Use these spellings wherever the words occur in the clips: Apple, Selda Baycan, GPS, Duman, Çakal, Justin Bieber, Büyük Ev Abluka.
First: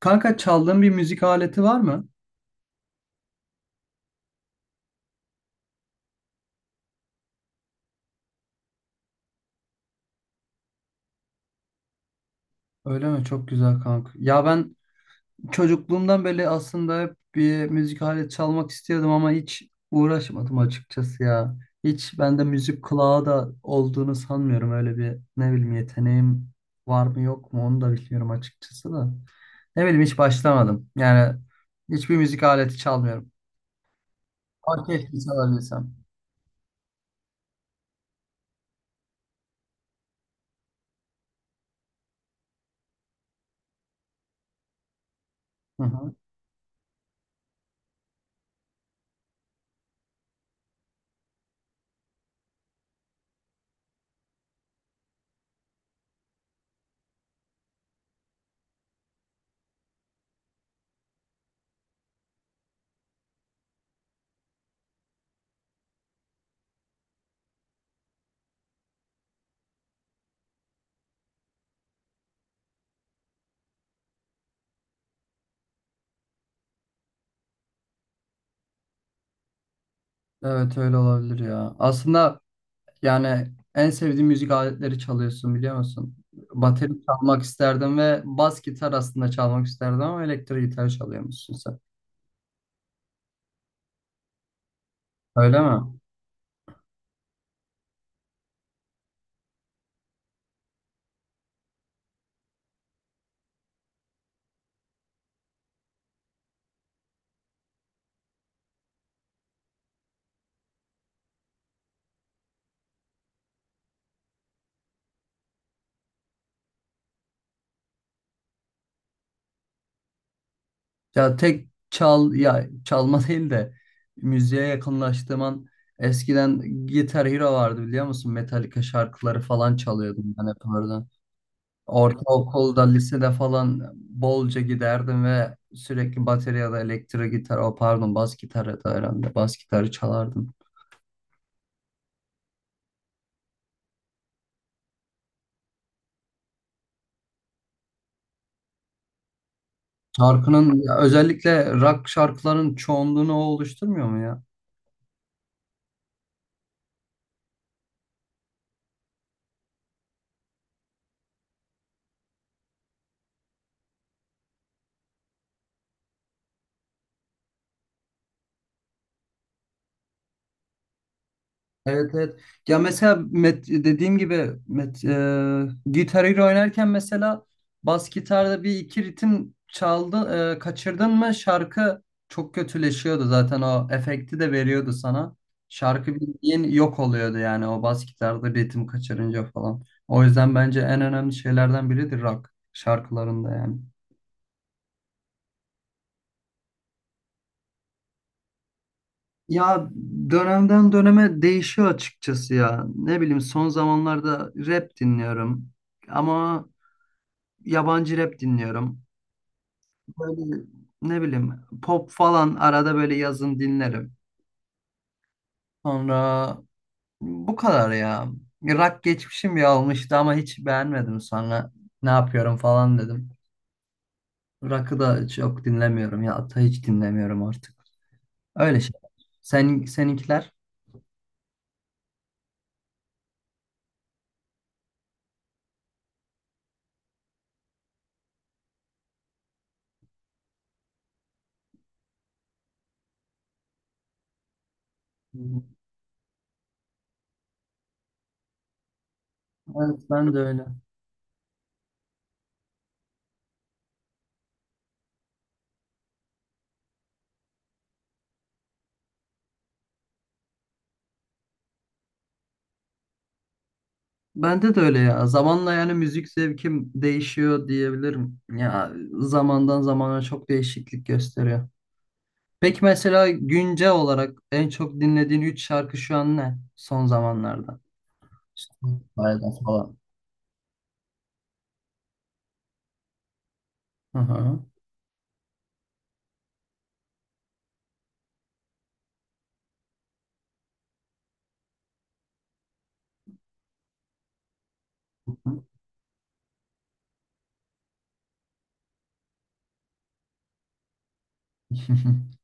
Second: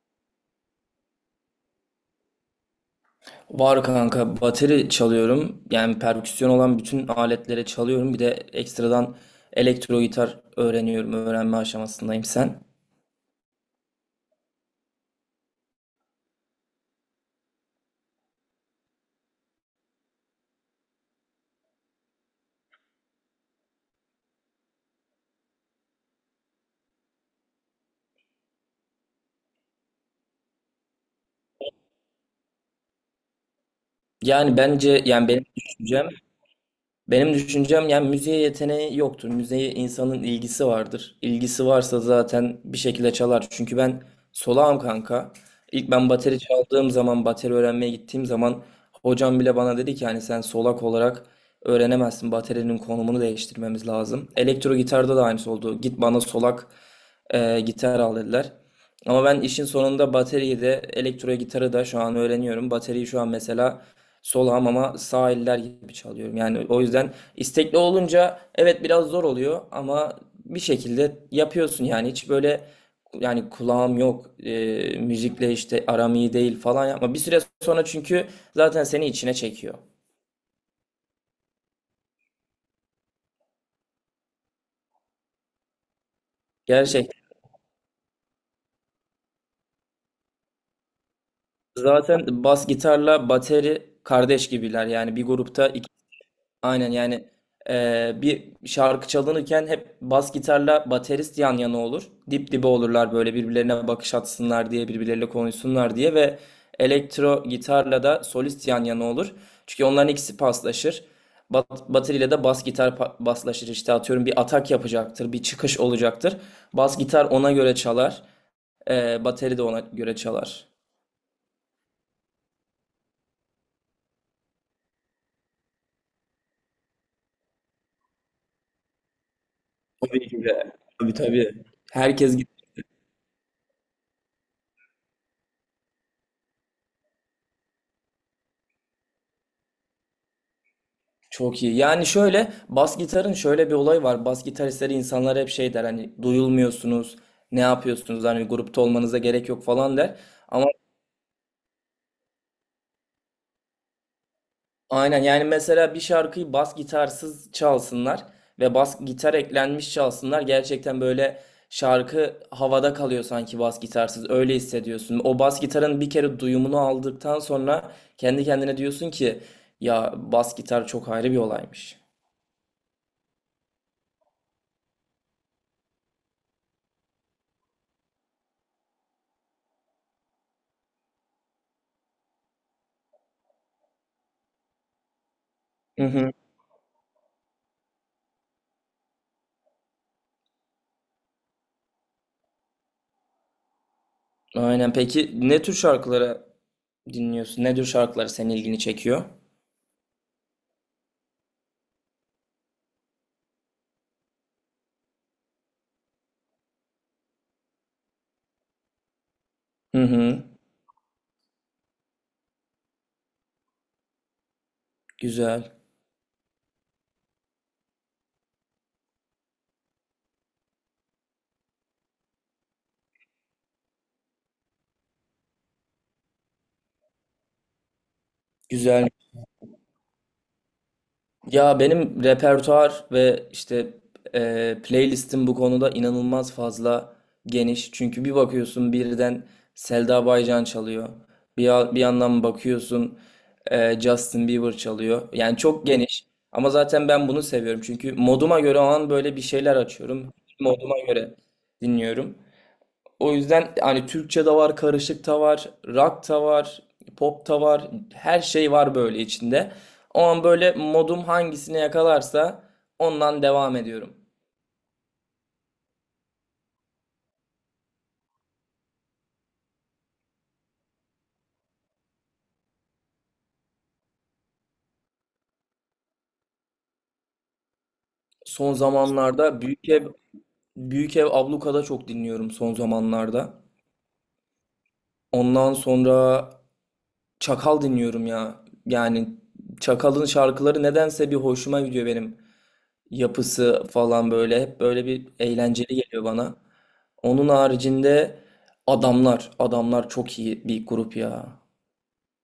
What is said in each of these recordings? Kanka çaldığın bir müzik aleti var mı? Var kanka, bateri çalıyorum. Yani perküsyon olan bütün aletlere çalıyorum. Bir de ekstradan elektro gitar öğreniyorum. Öğrenme aşamasındayım sen. Öyle mi? Çok güzel kanka. Ya ben çocukluğumdan beri aslında hep bir müzik aleti çalmak istiyordum ama hiç uğraşmadım açıkçası ya. Hiç bende müzik kulağı da olduğunu sanmıyorum. Öyle bir ne bileyim yeteneğim var mı yok mu onu da bilmiyorum açıkçası da. Ne bileyim hiç başlamadım. Yani hiçbir müzik aleti çalmıyorum. Yani Ama bence keşke yani benim çalabilsem. düşüncem. Benim düşüncem, yani müziğe yeteneği yoktur. Müziğe insanın ilgisi vardır. İlgisi varsa zaten bir şekilde çalar. Çünkü ben solağım kanka. Hı İlk ben hı. bateri çaldığım zaman, bateri öğrenmeye gittiğim zaman hocam bile bana dedi ki hani sen solak olarak öğrenemezsin. Baterinin konumunu değiştirmemiz lazım. Elektro gitarda da aynısı oldu. Git bana solak gitar al dediler. Ama ben işin sonunda bateriyi de elektro gitarı da şu an öğreniyorum. Bateriyi şu an mesela sol hamama sağ eller gibi çalıyorum. Yani o yüzden istekli olunca evet biraz zor oluyor ama bir şekilde yapıyorsun. Yani hiç böyle yani kulağım yok, müzikle işte aram iyi değil falan yapma. Bir süre sonra çünkü zaten seni içine çekiyor. Evet öyle olabilir ya. Aslında yani en sevdiğim müzik aletleri çalıyorsun biliyor musun? Bateri Gerçek. çalmak isterdim ve bas gitar aslında çalmak isterdim ama elektrik gitar çalıyormuşsun sen. Zaten bas gitarla bateri kardeş gibiler yani bir Öyle grupta. mi? Aynen yani, bir şarkı çalınırken hep bas gitarla baterist yan yana olur. Dip dibe olurlar böyle, birbirlerine bakış atsınlar diye, birbirleriyle konuşsunlar diye. Ve elektro gitarla da solist yan yana olur. Çünkü onların ikisi paslaşır. Bateriyle de bas gitar paslaşır. İşte atıyorum, bir atak yapacaktır, bir çıkış olacaktır. Bas gitar ona göre çalar. Bateri de ona göre çalar. Ya tek çal ya çalma değil de müziğe yakınlaştığım an eskiden Guitar Hero vardı biliyor musun? Metallica şarkıları falan çalıyordum Tabii ki ben hep de. orada. Tabii, tabii. Herkes. Ortaokulda, lisede falan bolca giderdim ve sürekli bateri ya da elektro gitar, o pardon bas gitar ya da herhalde bas gitarı çalardım. Çok iyi. Yani şöyle, bas gitarın şöyle bir olayı var. Bas gitaristleri insanlar hep şey der, hani duyulmuyorsunuz, ne yapıyorsunuz, hani grupta olmanıza gerek yok falan der. Ama Şarkının ya özellikle rock şarkıların çoğunluğunu o oluşturmuyor mu ya? aynen yani, mesela bir şarkıyı bas gitarsız çalsınlar ve bas gitar eklenmiş çalsınlar. Gerçekten böyle şarkı havada kalıyor sanki bas gitarsız. Öyle hissediyorsun. O bas gitarın bir kere duyumunu aldıktan sonra kendi kendine diyorsun ki ya, bas gitar çok ayrı bir olaymış. Evet evet. Ya mesela met, dediğim gibi met, e, Guitar Hero oynarken mesela bas gitarda bir iki ritim çaldı, kaçırdın mı şarkı çok kötüleşiyordu zaten o efekti de veriyordu sana. Şarkı bildiğin yok oluyordu yani o bas gitarda ritim kaçırınca falan. O yüzden bence en önemli şeylerden biridir rock şarkılarında yani. Aynen. Peki ne tür şarkıları dinliyorsun? Ne tür şarkıları senin ilgini çekiyor? Ya dönemden döneme değişiyor açıkçası ya. Ne bileyim son zamanlarda rap dinliyorum ama yabancı rap dinliyorum. Hı hı. Böyle ne bileyim pop falan arada böyle yazın dinlerim. Güzel. Sonra bu kadar ya. Rock geçmişim bir olmuştu ama hiç beğenmedim sonra. Ne yapıyorum falan dedim. Rock'ı da çok dinlemiyorum ya. Hatta hiç dinlemiyorum artık. Öyle şey. Güzel. Sen, seninkiler? Ya, benim repertuar ve işte playlistim bu konuda inanılmaz fazla geniş. Çünkü bir bakıyorsun birden Selda Baycan çalıyor. Bir, bir yandan bakıyorsun Justin Bieber çalıyor. Hı Yani hı. çok geniş. Ama zaten ben bunu seviyorum. Çünkü moduma göre o an böyle bir şeyler Evet açıyorum. ben de öyle. Moduma göre dinliyorum. O yüzden hani Türkçe de var, karışık da var, rock da var, pop da var. Her şey var böyle içinde. O an böyle modum hangisine yakalarsa ondan devam ediyorum. Bende de öyle ya. Zamanla yani müzik zevkim değişiyor diyebilirim. Ya zamandan zamana çok değişiklik gösteriyor. Peki mesela güncel olarak en çok dinlediğin 3 şarkı şu an ne? Son zamanlarda. Son Bayağı zamanlarda Büyük falan. Ev, Büyük Ev Abluka'da çok dinliyorum son zamanlarda. Hı hı. Ondan sonra Çakal dinliyorum ya. Yani Çakal'ın şarkıları nedense bir hoşuma gidiyor benim. Yapısı falan böyle hep böyle bir eğlenceli geliyor bana. Onun haricinde adamlar, adamlar çok iyi bir grup ya.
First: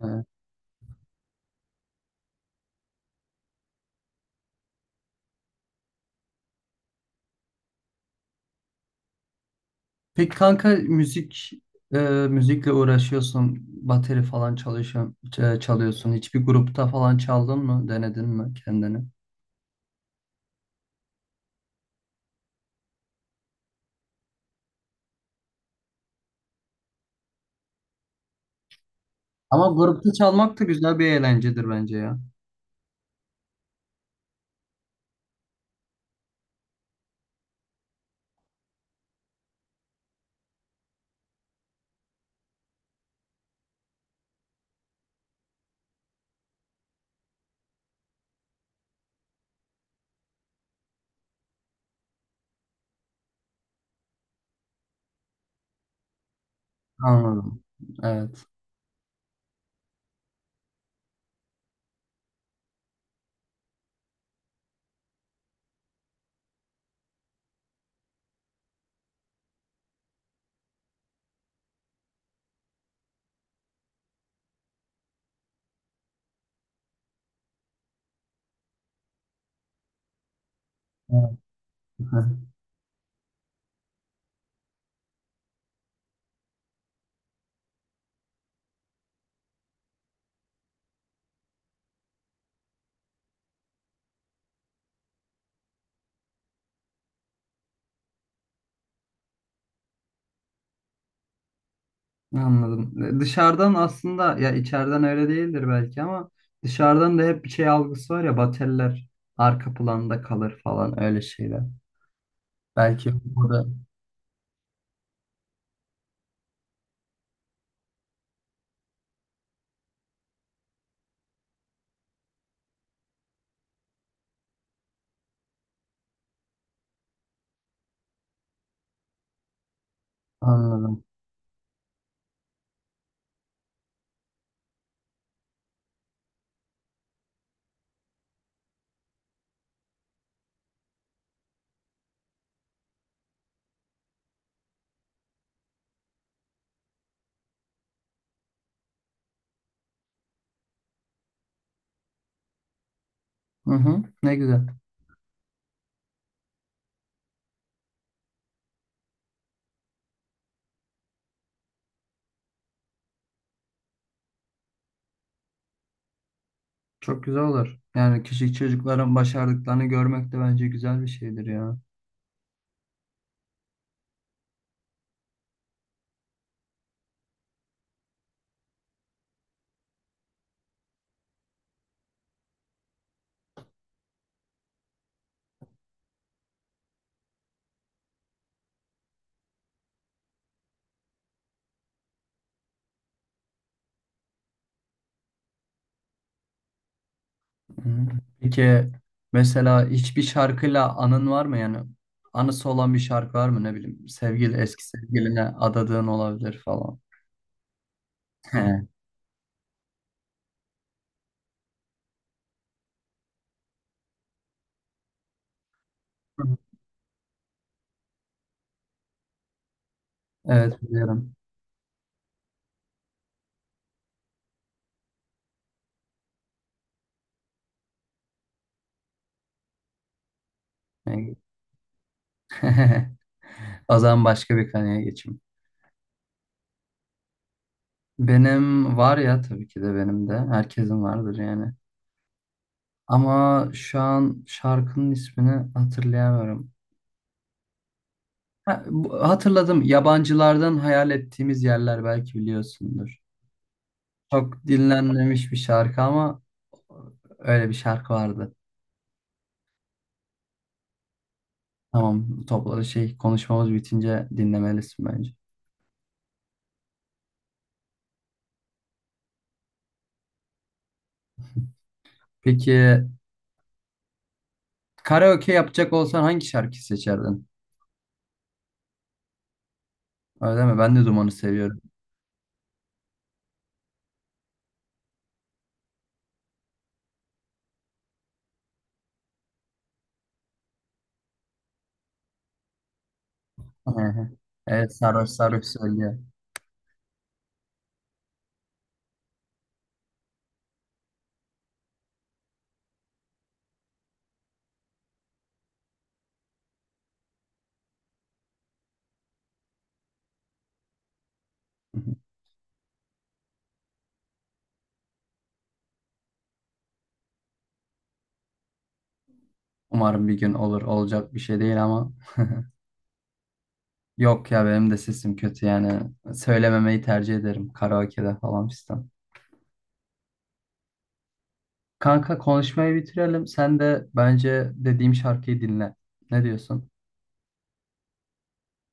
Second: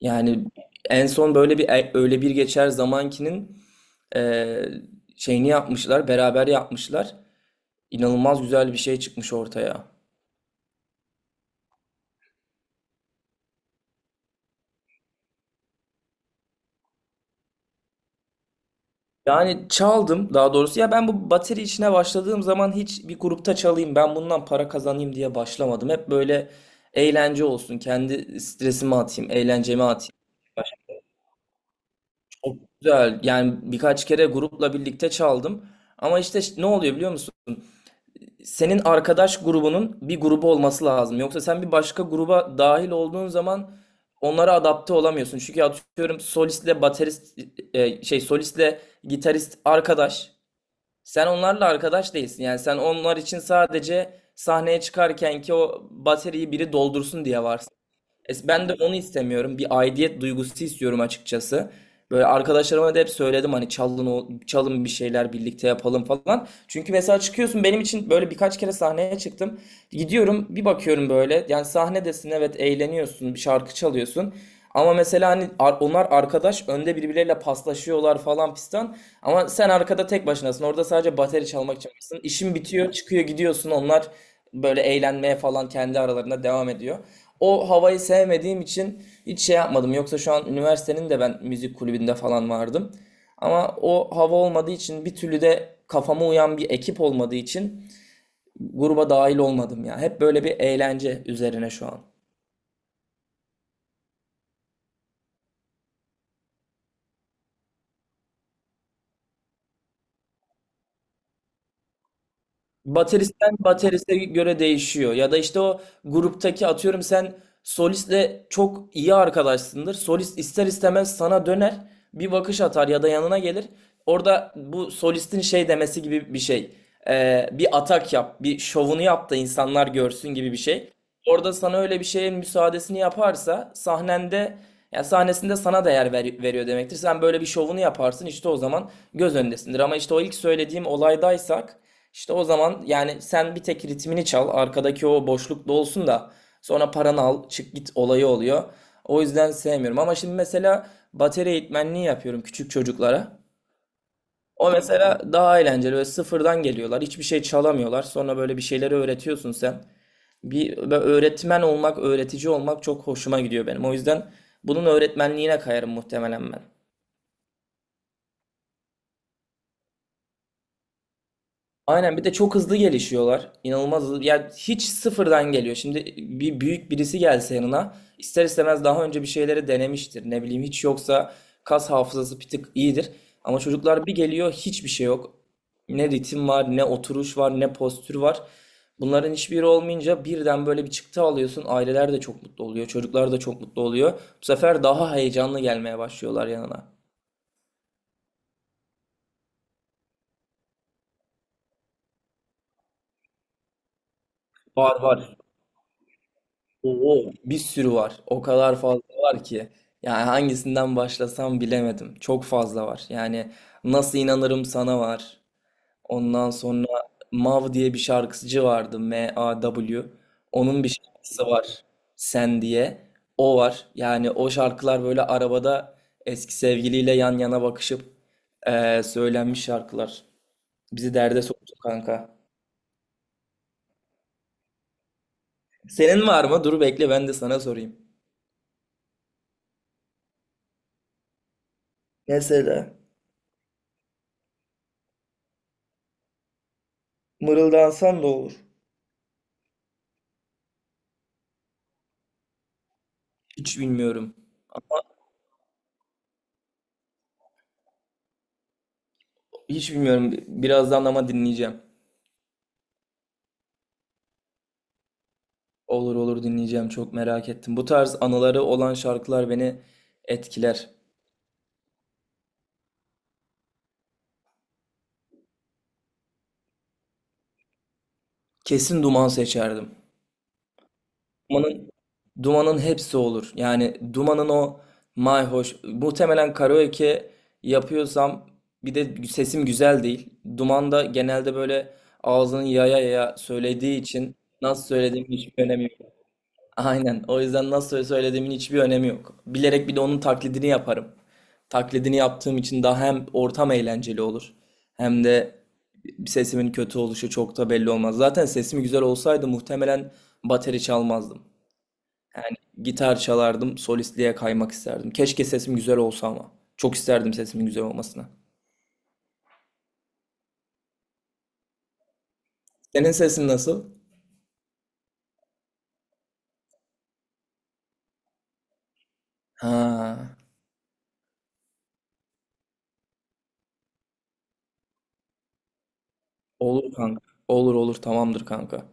Evet. Yani en son böyle bir öyle bir geçer zamankinin e, şeyini yapmışlar, beraber yapmışlar. İnanılmaz güzel bir şey çıkmış ortaya. Peki kanka müzik e, müzikle uğraşıyorsun, bateri falan çalışıyorsun, çalıyorsun. Hiçbir grupta falan çaldın mı? Denedin mi kendini? Yani çaldım, daha doğrusu ya ben bu bateri işine başladığım zaman hiç bir grupta çalayım, ben bundan para kazanayım diye başlamadım. Hep böyle eğlence olsun, kendi stresimi atayım, Ama eğlencemi atayım. grupta çalmak da güzel bir eğlencedir bence ya. Çok güzel. Yani birkaç kere grupla birlikte çaldım. Ama işte ne oluyor biliyor musun? Senin arkadaş grubunun bir grubu olması lazım. Yoksa sen bir başka gruba dahil olduğun zaman onlara adapte olamıyorsun. Çünkü atıyorum solistle baterist, solistle gitarist arkadaş. Sen onlarla arkadaş değilsin. Yani sen onlar için sadece sahneye çıkarken ki o bateriyi biri doldursun diye. Anladım. Evet. Ben de onu istemiyorum. Bir aidiyet duygusu istiyorum açıkçası. Böyle arkadaşlarıma da hep söyledim hani çalın o, çalın bir şeyler birlikte yapalım falan. Çünkü mesela çıkıyorsun, benim için böyle birkaç kere sahneye çıktım. Gidiyorum, bir bakıyorum böyle, yani sahnedesin, evet eğleniyorsun, bir şarkı çalıyorsun. Ama mesela hani onlar arkadaş önde birbirleriyle paslaşıyorlar falan pistan. Ama sen arkada tek başınasın, orada sadece Evet. bateri çalmak için varsın. Heh, İşin bitiyor, çıkıyor gidiyorsun, onlar böyle eğlenmeye falan kendi aralarında devam ediyor. O havayı sevmediğim için hiç şey yapmadım. Yoksa şu an üniversitenin de ben müzik kulübünde falan vardım. Ama o hava olmadığı için, bir türlü de kafama uyan bir ekip olmadığı için gruba dahil olmadım ya. Hep böyle bir eğlence üzerine şu an. anladım. E, dışarıdan aslında ya içeriden öyle değildir belki ama dışarıdan da hep bir şey algısı var ya bateller arka planda kalır falan öyle şeyler. Belki Bateristen burada. bateriste göre değişiyor. Ya da işte o gruptaki atıyorum sen solistle çok iyi arkadaşsındır. Solist ister istemez sana döner, bir bakış atar ya da yanına gelir. Orada bu solistin şey demesi gibi bir şey. Bir atak yap, bir şovunu yap da insanlar görsün gibi bir şey. Anladım. Orada sana öyle bir şeyin müsaadesini yaparsa sahnende, ya sahnesinde sana değer veriyor demektir. Sen böyle bir şovunu yaparsın, işte o zaman göz önündesindir. Ama işte o ilk söylediğim olaydaysak işte o zaman yani sen bir tek ritmini çal, arkadaki o boşluk dolsun da sonra paranı al, çık git olayı oluyor. O yüzden sevmiyorum. Ama şimdi mesela bateri eğitmenliği yapıyorum küçük çocuklara. Hı hı. Ne güzel. O mesela daha eğlenceli ve sıfırdan geliyorlar. Hiçbir şey çalamıyorlar. Sonra böyle bir şeyleri öğretiyorsun sen. Bir böyle öğretmen olmak, öğretici olmak çok hoşuma gidiyor benim. O yüzden bunun öğretmenliğine kayarım muhtemelen ben. Çok güzel olur. Yani küçük çocukların başardıklarını görmek de bence güzel bir şeydir ya. Aynen, bir de çok hızlı gelişiyorlar. İnanılmaz hızlı. Yani hiç sıfırdan geliyor. Şimdi bir büyük birisi gelse yanına ister istemez daha önce bir şeyleri denemiştir. Ne bileyim, hiç yoksa kas hafızası bir tık iyidir. Ama çocuklar bir geliyor, hiçbir şey yok. Ne ritim var, ne oturuş var, ne postür var. Bunların hiçbiri olmayınca birden böyle bir çıktı alıyorsun. Aileler de çok mutlu oluyor. Çocuklar da çok mutlu oluyor. Bu sefer daha heyecanlı gelmeye başlıyorlar yanına. Hı hı. Peki mesela hiçbir şarkıyla anın var mı yani? Anısı olan bir şarkı var mı ne bileyim? Sevgili eski Var, var. sevgiline adadığın olabilir falan. Oo, bir sürü var. O He. kadar fazla var ki. Yani hangisinden başlasam bilemedim. Çok fazla var. Yani Nasıl İnanırım Sana var. Ondan sonra Mav diye bir şarkıcı vardı. MAW. Evet Onun bir biliyorum. şarkısı var. Sen diye. O var. Yani o şarkılar böyle arabada eski sevgiliyle yan yana bakışıp, söylenmiş şarkılar. Bizi derde soktu kanka. O zaman başka bir konuya geçeyim. Senin var mı? Dur bekle, ben de sana sorayım. Benim var ya tabii ki de benim de. Herkesin vardır yani. Mesela Ama şu an şarkının ismini hatırlayamıyorum. mırıldansan da olur. Ha, hatırladım. Yabancılardan hayal ettiğimiz yerler belki biliyorsundur. Hiç bilmiyorum. Çok dinlenmemiş bir şarkı ama öyle bir şarkı vardı. Hiç bilmiyorum. Birazdan ama dinleyeceğim. Tamam topladı şey konuşmamız bitince dinlemelisin bence. Olur, olur, dinleyeceğim. Çok merak ettim. Bu tarz anıları olan şarkılar beni etkiler. Peki karaoke yapacak olsan hangi şarkı seçerdin? Kesin Duman seçerdim. Öyle mi? Ben de dumanı seviyorum. Duman'ın Duman'ın hepsi olur. Yani Duman'ın o mayhoş, muhtemelen karaoke yapıyorsam, bir de sesim güzel değil. Duman da genelde böyle ağzını yaya yaya söylediği için nasıl Evet söylediğim sarhoş hiçbir sarhoş önemi. söylüyor. Aynen. O yüzden nasıl söylediğimin hiçbir önemi yok. Bilerek bir de onun taklidini yaparım. Taklidini yaptığım için daha hem ortam eğlenceli olur, hem de sesimin kötü oluşu çok da belli olmaz. Zaten sesim güzel olsaydı muhtemelen bateri çalmazdım. Gitar çalardım, solistliğe kaymak isterdim. Keşke sesim güzel olsa ama. Çok isterdim sesimin güzel olmasına. Umarım bir gün olur. Olacak bir şey değil ama Senin sesin nasıl? yok ya benim de sesim kötü yani. Söylememeyi tercih ederim karaoke'de falan fistan. Ha, Kanka konuşmayı bitirelim. Sen de bence dediğim şarkıyı dinle. Ne olur diyorsun? kanka. Olur, olur, tamamdır kanka.